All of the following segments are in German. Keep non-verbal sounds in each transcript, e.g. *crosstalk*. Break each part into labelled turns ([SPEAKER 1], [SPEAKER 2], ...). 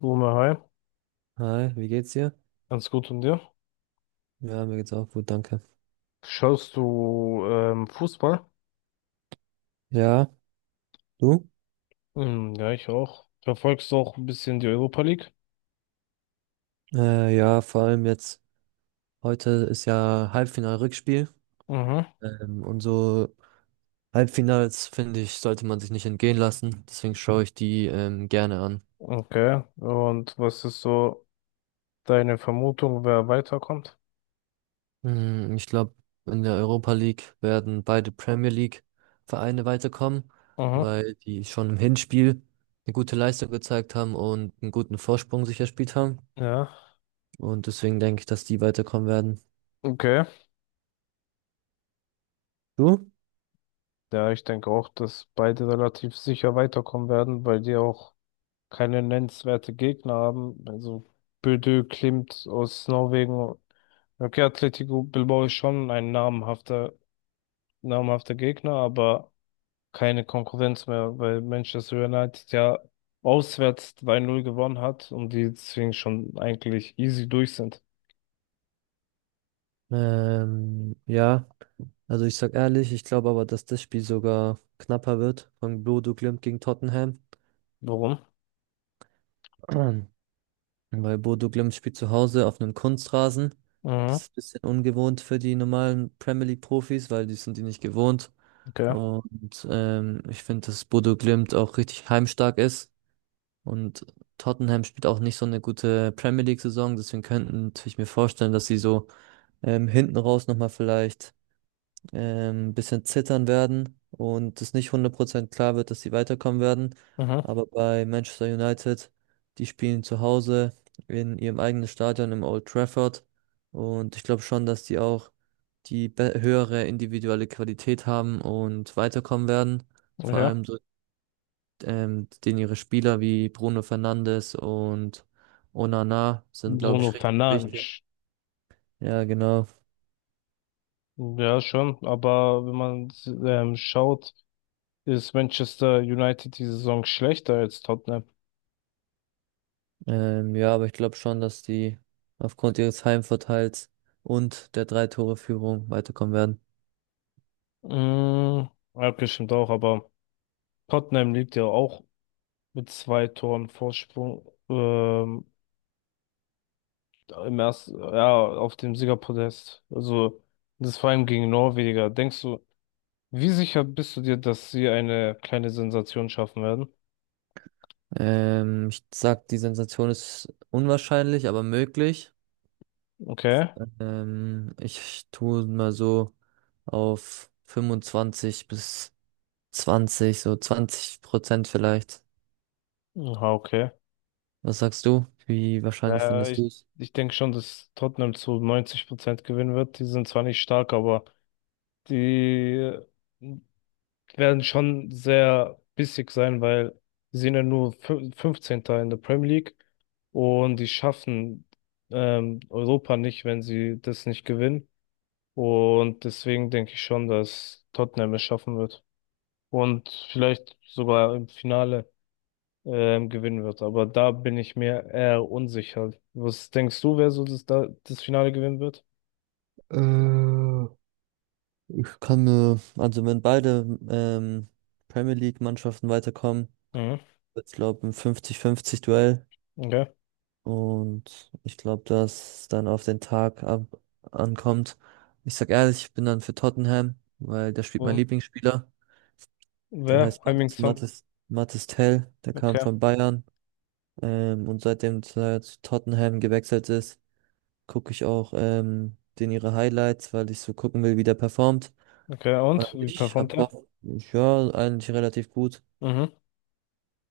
[SPEAKER 1] Boomer, hi,
[SPEAKER 2] Hi, wie geht's dir?
[SPEAKER 1] ganz gut und dir?
[SPEAKER 2] Ja, mir geht's auch gut, danke.
[SPEAKER 1] Schaust du Fußball?
[SPEAKER 2] Ja, du?
[SPEAKER 1] Hm, ja, ich auch. Verfolgst du auch ein bisschen die Europa League?
[SPEAKER 2] Ja, vor allem jetzt, heute ist ja Halbfinal-Rückspiel.
[SPEAKER 1] Mhm.
[SPEAKER 2] Ähm, und so Halbfinals, finde ich, sollte man sich nicht entgehen lassen. Deswegen schaue ich die gerne an.
[SPEAKER 1] Okay. Und was ist so deine Vermutung, wer weiterkommt?
[SPEAKER 2] Ich glaube, in der Europa League werden beide Premier League-Vereine weiterkommen,
[SPEAKER 1] Mhm.
[SPEAKER 2] weil die schon im Hinspiel eine gute Leistung gezeigt haben und einen guten Vorsprung sich erspielt haben.
[SPEAKER 1] Ja.
[SPEAKER 2] Und deswegen denke ich, dass die weiterkommen werden.
[SPEAKER 1] Okay.
[SPEAKER 2] Du?
[SPEAKER 1] Ja, ich denke auch, dass beide relativ sicher weiterkommen werden, weil die auch keine nennenswerte Gegner haben. Also Bodø Glimt aus Norwegen. Okay, Atletico Bilbao ist schon ein namhafter Gegner, aber keine Konkurrenz mehr, weil Manchester United ja auswärts 2 null gewonnen hat und die deswegen schon eigentlich easy durch sind.
[SPEAKER 2] Ähm, ja, also ich sag ehrlich, ich glaube aber, dass das Spiel sogar knapper wird von Bodo Glimt gegen Tottenham.
[SPEAKER 1] Warum?
[SPEAKER 2] *clears throat* Weil Bodo Glimt spielt zu Hause auf einem Kunstrasen.
[SPEAKER 1] Mhm,
[SPEAKER 2] Das ist ein bisschen ungewohnt für die normalen Premier League Profis, weil die sind die nicht gewohnt.
[SPEAKER 1] okay.
[SPEAKER 2] Und ich finde, dass Bodo Glimt auch richtig heimstark ist. Und Tottenham spielt auch nicht so eine gute Premier League Saison. Deswegen könnte ich mir vorstellen, dass sie so hinten raus nochmal vielleicht bisschen zittern werden und es nicht 100% klar wird, dass sie weiterkommen werden.
[SPEAKER 1] Mhm,
[SPEAKER 2] Aber bei Manchester United, die spielen zu Hause in ihrem eigenen Stadion im Old Trafford. Und ich glaube schon, dass die auch höhere individuelle Qualität haben und weiterkommen werden. Vor
[SPEAKER 1] okay.
[SPEAKER 2] allem so, den ihre Spieler wie Bruno Fernandes und Onana sind, glaube
[SPEAKER 1] Bruno
[SPEAKER 2] ich, richtig wichtig.
[SPEAKER 1] Fernandes.
[SPEAKER 2] Ja, genau.
[SPEAKER 1] Ja, schon, aber wenn man schaut, ist Manchester United die Saison schlechter als Tottenham.
[SPEAKER 2] Ja, aber ich glaube schon, dass die aufgrund ihres Heimvorteils und der Drei-Tore-Führung weiterkommen werden.
[SPEAKER 1] Mhm, ja, okay, stimmt auch, aber Tottenham liegt ja auch mit 2 Toren Vorsprung. Ähm, Im ersten, ja, auf dem Siegerpodest. Also, das vor allem gegen Norweger. Denkst du, wie sicher bist du dir, dass sie eine kleine Sensation schaffen werden?
[SPEAKER 2] Ich sag, die Sensation ist unwahrscheinlich, aber möglich.
[SPEAKER 1] Okay.
[SPEAKER 2] Ich tue mal so auf 25 bis 20, so 20% vielleicht.
[SPEAKER 1] Aha, okay.
[SPEAKER 2] Was sagst du? Wie wahrscheinlich
[SPEAKER 1] Äh,
[SPEAKER 2] findest
[SPEAKER 1] ich
[SPEAKER 2] du es?
[SPEAKER 1] ich denke schon, dass Tottenham zu 90% gewinnen wird. Die sind zwar nicht stark, aber die werden schon sehr bissig sein, weil sie sind ja nur 15. in der Premier League und die schaffen Europa nicht, wenn sie das nicht gewinnen. Und deswegen denke ich schon, dass Tottenham es schaffen wird. Und vielleicht sogar im Finale gewinnen wird. Aber da bin ich mir eher unsicher. Was denkst du, wer so das Finale gewinnen wird?
[SPEAKER 2] Äh, Ich kann mir, also wenn beide Premier League-Mannschaften weiterkommen,
[SPEAKER 1] Mhm.
[SPEAKER 2] ich glaube, ein 50-50-Duell.
[SPEAKER 1] Okay.
[SPEAKER 2] Und ich glaube, dass es dann auf den Tag ab ankommt. Ich sag ehrlich, ich bin dann für Tottenham, weil da spielt mein
[SPEAKER 1] Und
[SPEAKER 2] Lieblingsspieler. Der
[SPEAKER 1] wer?
[SPEAKER 2] heißt
[SPEAKER 1] Heung-min Son.
[SPEAKER 2] Mathis Tell. Der kam
[SPEAKER 1] Okay.
[SPEAKER 2] von Bayern. Und seitdem er zu Tottenham gewechselt ist, gucke ich auch den ihre Highlights, weil ich so gucken will, wie der performt.
[SPEAKER 1] Okay.
[SPEAKER 2] Weil
[SPEAKER 1] Und wie
[SPEAKER 2] ich
[SPEAKER 1] performt
[SPEAKER 2] habe
[SPEAKER 1] er?
[SPEAKER 2] Hoffnung, ja, eigentlich relativ gut.
[SPEAKER 1] Mhm.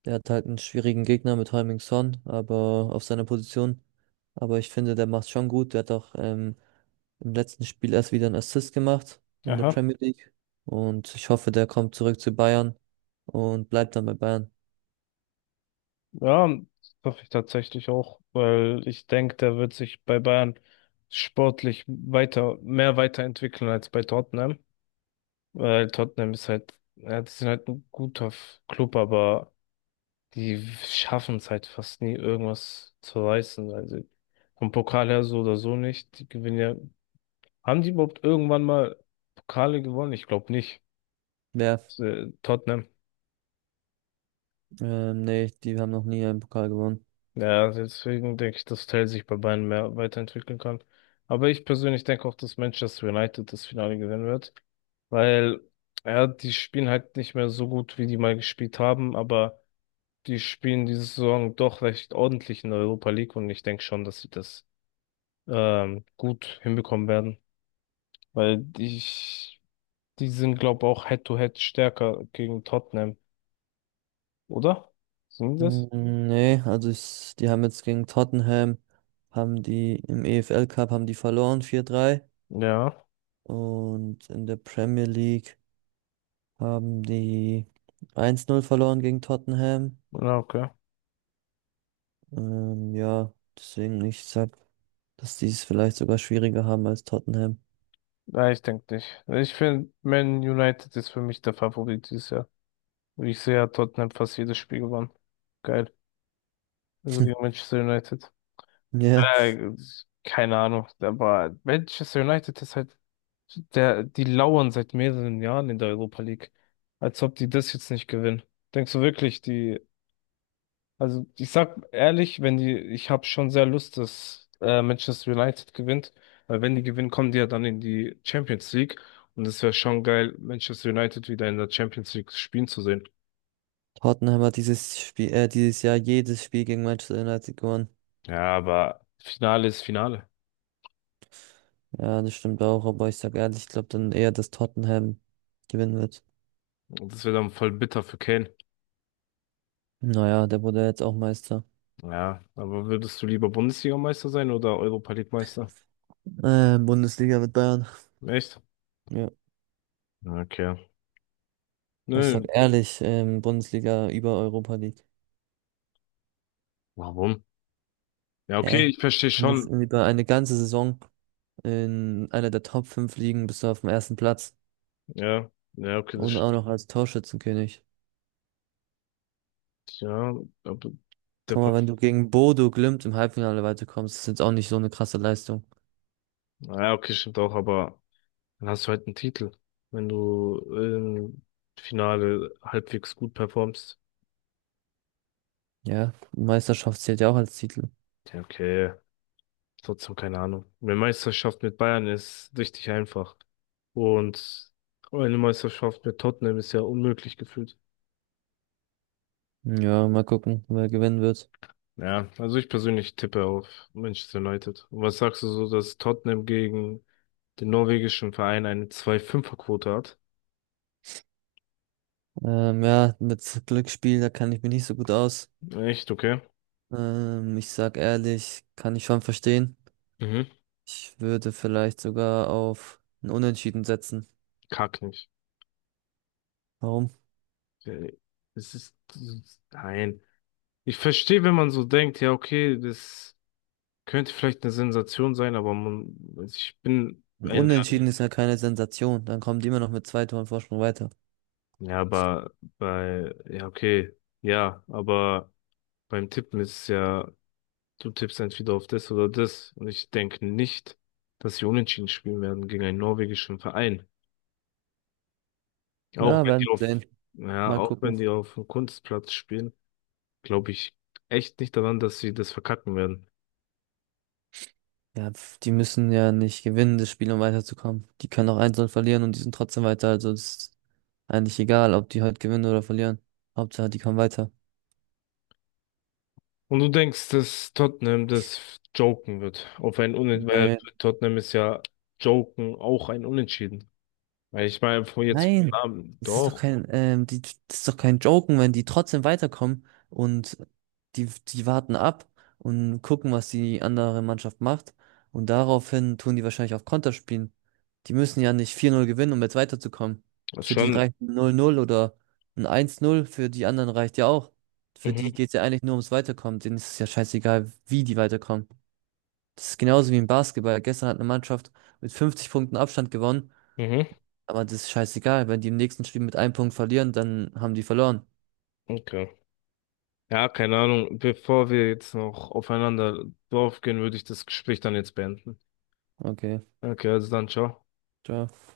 [SPEAKER 2] Der hat halt einen schwierigen Gegner mit Heung-min Son, aber auf seiner Position. Aber ich finde, der macht schon gut. Der hat auch im letzten Spiel erst wieder einen Assist gemacht in der
[SPEAKER 1] Aha.
[SPEAKER 2] Premier League. Und ich hoffe, der kommt zurück zu Bayern und bleibt dann bei Bayern.
[SPEAKER 1] Ja, das hoffe ich tatsächlich auch, weil ich denke, der wird sich bei Bayern sportlich mehr weiterentwickeln als bei Tottenham. Weil Tottenham ist halt, ja, die sind halt ein guter Club, aber die schaffen es halt fast nie, irgendwas zu reißen. Also vom Pokal her so oder so nicht. Die gewinnen ja. Haben die überhaupt irgendwann mal Pokale gewonnen? Ich glaube nicht.
[SPEAKER 2] Wer?
[SPEAKER 1] Tottenham.
[SPEAKER 2] Nee, die haben noch nie einen Pokal gewonnen.
[SPEAKER 1] Ja, deswegen denke ich, dass Tell sich bei Bayern mehr weiterentwickeln kann. Aber ich persönlich denke auch, dass Manchester United das Finale gewinnen wird. Weil, ja, die spielen halt nicht mehr so gut, wie die mal gespielt haben, aber die spielen diese Saison doch recht ordentlich in der Europa League und ich denke schon, dass sie das gut hinbekommen werden, weil ich, die sind, glaube auch Head-to-Head stärker gegen Tottenham, oder? Sind die das?
[SPEAKER 2] Nee, die haben jetzt gegen Tottenham, haben die im EFL Cup haben die verloren 4-3
[SPEAKER 1] Ja,
[SPEAKER 2] und in der Premier League haben die 1-0 verloren gegen Tottenham.
[SPEAKER 1] na okay.
[SPEAKER 2] Ähm, ja, deswegen ich sag, dass die es vielleicht sogar schwieriger haben als Tottenham. *laughs*
[SPEAKER 1] Nein, ich denke nicht. Ich finde, Man United ist für mich der Favorit dieses Jahr. Ich sehe ja Tottenham fast jedes Spiel gewonnen. Geil. Also gegen Manchester United.
[SPEAKER 2] Ja,
[SPEAKER 1] Äh, Keine Ahnung, aber Manchester United ist halt. Die lauern seit mehreren Jahren in der Europa League. Als ob die das jetzt nicht gewinnen. Denkst du wirklich, also ich sag ehrlich, wenn die, ich habe schon sehr Lust, dass Manchester United gewinnt, weil wenn die gewinnen, kommen die ja dann in die Champions League und es wäre schon geil, Manchester United wieder in der Champions League spielen zu sehen.
[SPEAKER 2] Tottenham hat dieses Jahr jedes Spiel gegen Manchester United gewonnen.
[SPEAKER 1] Ja, aber Finale ist Finale.
[SPEAKER 2] Ja, das stimmt auch, aber ich sag ehrlich, ich glaube dann eher, dass Tottenham gewinnen wird.
[SPEAKER 1] Und das wäre dann voll bitter für Kane.
[SPEAKER 2] Naja, der wurde ja jetzt auch Meister.
[SPEAKER 1] Ja, aber würdest du lieber Bundesliga-Meister sein oder Europa League-Meister?
[SPEAKER 2] Bundesliga mit Bayern.
[SPEAKER 1] Echt?
[SPEAKER 2] Ja,
[SPEAKER 1] Okay.
[SPEAKER 2] ich
[SPEAKER 1] Nö,
[SPEAKER 2] sag ehrlich, Bundesliga über Europa League.
[SPEAKER 1] warum? Ja, okay,
[SPEAKER 2] Hä?
[SPEAKER 1] ich verstehe
[SPEAKER 2] Man muss
[SPEAKER 1] schon.
[SPEAKER 2] über eine ganze Saison in einer der Top 5 Ligen bist du auf dem ersten Platz
[SPEAKER 1] Ja, ja, okay, das
[SPEAKER 2] und auch
[SPEAKER 1] stimmt.
[SPEAKER 2] noch als Torschützenkönig.
[SPEAKER 1] Ja, aber der,
[SPEAKER 2] Guck
[SPEAKER 1] Pa-
[SPEAKER 2] mal, wenn du gegen Bodo Glimt im Halbfinale weiterkommst, ist jetzt auch nicht so eine krasse Leistung.
[SPEAKER 1] ja, okay, stimmt auch, aber dann hast du halt einen Titel, wenn du im Finale halbwegs gut performst.
[SPEAKER 2] Ja, Meisterschaft zählt ja auch als Titel.
[SPEAKER 1] Ja, okay, trotzdem keine Ahnung. Eine Meisterschaft mit Bayern ist richtig einfach. Und eine Meisterschaft mit Tottenham ist ja unmöglich gefühlt.
[SPEAKER 2] Ja, mal gucken, wer gewinnen wird.
[SPEAKER 1] Ja, also ich persönlich tippe auf Manchester United. Und was sagst du so, dass Tottenham gegen den norwegischen Verein eine 2,5er-Quote hat?
[SPEAKER 2] Ja, mit Glücksspiel, da kann ich mich nicht so gut aus.
[SPEAKER 1] Echt, okay.
[SPEAKER 2] Ich sag ehrlich, kann ich schon verstehen.
[SPEAKER 1] Mhm.
[SPEAKER 2] Ich würde vielleicht sogar auf ein Unentschieden setzen.
[SPEAKER 1] Kack nicht.
[SPEAKER 2] Warum?
[SPEAKER 1] Äh, nein. Ich verstehe, wenn man so denkt, ja, okay, das könnte vielleicht eine Sensation sein,
[SPEAKER 2] Ein Unentschieden ist ja keine Sensation. Dann kommen die immer noch mit zwei Toren Vorsprung weiter.
[SPEAKER 1] ja, ja, okay, ja, aber beim Tippen ist es ja, du tippst entweder auf das oder das und ich denke nicht, dass sie unentschieden spielen werden gegen einen norwegischen Verein. Auch
[SPEAKER 2] Ja,
[SPEAKER 1] wenn die
[SPEAKER 2] werden wir
[SPEAKER 1] auf,
[SPEAKER 2] sehen.
[SPEAKER 1] ja,
[SPEAKER 2] Mal
[SPEAKER 1] auch
[SPEAKER 2] gucken.
[SPEAKER 1] wenn die auf dem Kunstplatz spielen. Glaube ich echt nicht daran, dass sie das verkacken werden.
[SPEAKER 2] Ja, pf, die müssen ja nicht gewinnen, das Spiel, um weiterzukommen. Die können auch 1-0 verlieren und die sind trotzdem weiter. Also es ist eigentlich egal, ob die heute gewinnen oder verlieren. Hauptsache, die kommen weiter.
[SPEAKER 1] Und du denkst, dass Tottenham das joken wird. Auf ein Unentschieden, weil
[SPEAKER 2] Nö,
[SPEAKER 1] Tottenham ist ja joken auch ein Unentschieden. Weil ich meine, vor jetzt vom
[SPEAKER 2] nein,
[SPEAKER 1] Namen, doch,
[SPEAKER 2] das ist doch kein Joken, wenn die trotzdem weiterkommen und die warten ab und gucken, was die andere Mannschaft macht. Und daraufhin tun die wahrscheinlich auf Konter spielen. Die müssen ja nicht 4:0 gewinnen, um jetzt weiterzukommen.
[SPEAKER 1] ist
[SPEAKER 2] Für die
[SPEAKER 1] schon.
[SPEAKER 2] reicht ein null 0 oder ein 1:0. Für die anderen reicht ja auch. Für die
[SPEAKER 1] Mhm,
[SPEAKER 2] geht's ja eigentlich nur ums Weiterkommen. Denen ist es ja scheißegal, wie die weiterkommen. Das ist genauso wie im Basketball. Gestern hat eine Mannschaft mit 50 Punkten Abstand gewonnen,
[SPEAKER 1] mhm,
[SPEAKER 2] aber das ist scheißegal, wenn die im nächsten Spiel mit einem Punkt verlieren, dann haben die verloren.
[SPEAKER 1] okay. Ja, keine Ahnung. Bevor wir jetzt noch aufeinander draufgehen, würde ich das Gespräch dann jetzt beenden.
[SPEAKER 2] Okay,
[SPEAKER 1] Okay, also dann, ciao.
[SPEAKER 2] ciao.